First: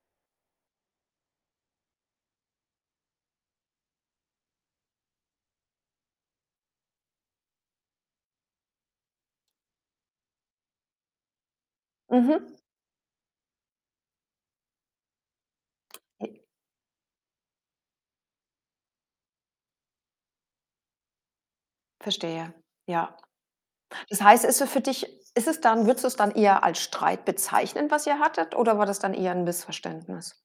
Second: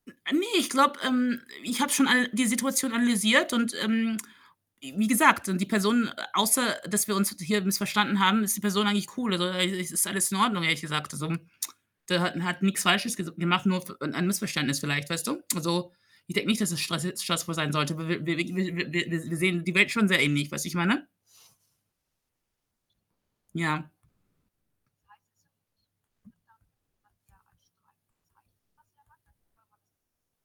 Ne, ich glaube, ähm, ich habe schon all die Situation analysiert und, ähm, w wie gesagt, und die Person außer, dass wir uns hier missverstanden haben, ist die Person eigentlich cool, also, äh i ist alles in Ordnung, ehrlich gesagt, so. Der hat Mhm. hat nix falsches ges wir machen nur f ein ein Missverständnis vielleicht, weißt du? Also, Äh ich denke nicht, dass es stress stressfrei sein sollte. Wir w w w wir wir s wir sehen die Welt schon sehr ähnlich, weißt du wie ich meine? Verstehe, ja. Ja. Das heißt ist so für dich ist es dann würdest du es dann eher als Streit bezeichnen, was ihr hattet oder war das dann eher 'n Missverständnis?